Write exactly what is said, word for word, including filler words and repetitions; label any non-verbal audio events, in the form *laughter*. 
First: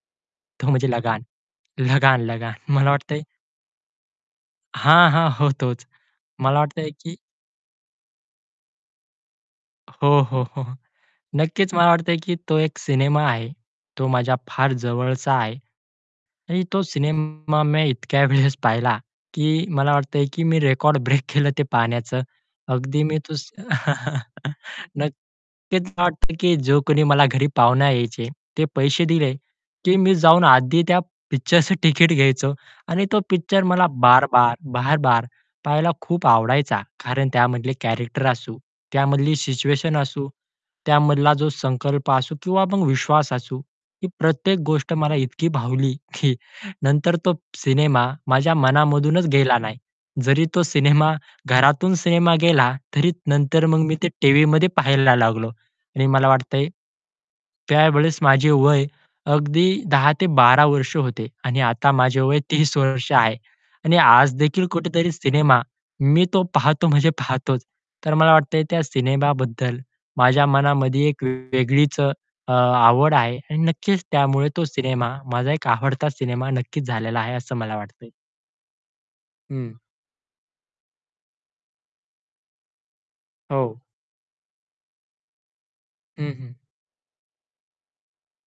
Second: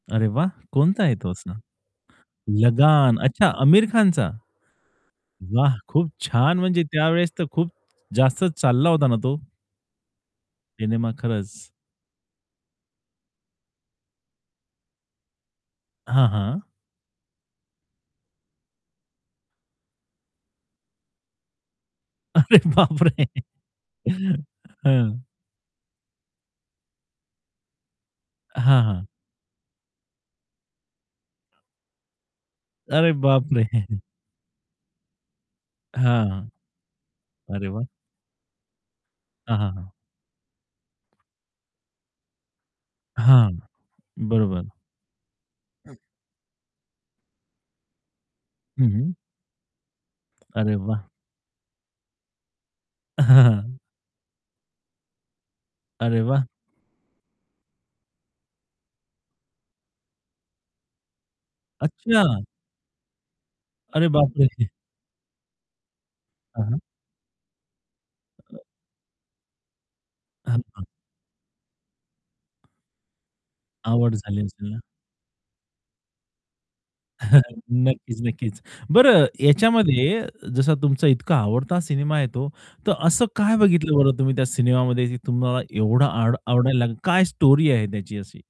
अरे, वाह! तो म्हणजे कोणता आहे लगान, तो असा? लगान, लगान. मला लगान वाटतंय अच्छा आमिर खानचा. हां, हां. हो वाह तोच. खूप छान मला म्हणजे वाटतंय की त्यावेळेस तर खूप जास्त चालला होता ना तो. हो, हो, हो, हो. सिनेमा खरंच. नक्कीच मला वाटतंय, की तो एक सिनेमा आहे. तो माझ्या फार जवळचा आहे. हां, हां. आणि तो सिनेमा मी इतक्या वेळेस पाहिला, की मला वाटतंय की मी रेकॉर्ड ब्रेक केलं ते पाहण्याचं, अरे अगदी मी बापरे. तो स *chuckles* हं. नक्कीच मला वाटत की जो कोणी मला घरी पाहुण्या यायचे, ते हां, पैसे हां. दिले, की मी जाऊन आधी त्या पिक्चरचं तिकीट घ्यायचो आणि अरे, तो बाप पिक्चर रे! मला *chuckles* बार-बार, बार-बार पहायला खूप हां. आवडायचा. कारण अरे, त्यामधले वाह! कॅरेक्टर असू, त्यामधली हां, हां, हां. सिच्युएशन असू, त्यामधली, जो संकल्प असू किंवा मग विश्वास हां, असू. ही प्रत्येक बरोबर. गोष्ट मला इतकी भावली की नंतर तो सिनेमा, माझ्या हं, हं. मनामधूनच गेला नाही. जरी तो अरे वाह! सिनेमा घरातून सिनेमा गेला तरी हं, नंतर हं. मग मी ते टीव्हीमध्ये पाहायला लागलो आणि अरे मला वाह! वाटतंय, त्यावेळेस माझे वय अगदी दहा ते बारा वर्ष होते आणि आता माझे वय अच्छा. तीस वर्ष आहे. आणि अरे, आज देखील बापरे. कुठेतरी सिनेमा, मी तो हां, हां. पाहतो म्हणजे पाहतोच, तर मला वाटतंय त्या सिनेमाबद्दल माझ्या हं. मनामध्ये एक वेगळीच अ, आवड आहे आणि नक्कीच आवड झाली त्यामुळे तो असेल ना. सिनेमा माझा एक आवडता सिनेमा नक्कीच झालेला आहे असं *chuckles* मला वाटतंय. नक्कीच, नक्कीच. बरं हं. याच्यामध्ये जसा तुमचा इतका आवडता सिनेमा येतो, तर असं काय हो. बघितलं बरं तुम्ही त्या सिनेमामध्ये तुम्हाला एवढं हं, आड हं. आवडायला लागेल? काय स्टोरी आहे त्याची अशी?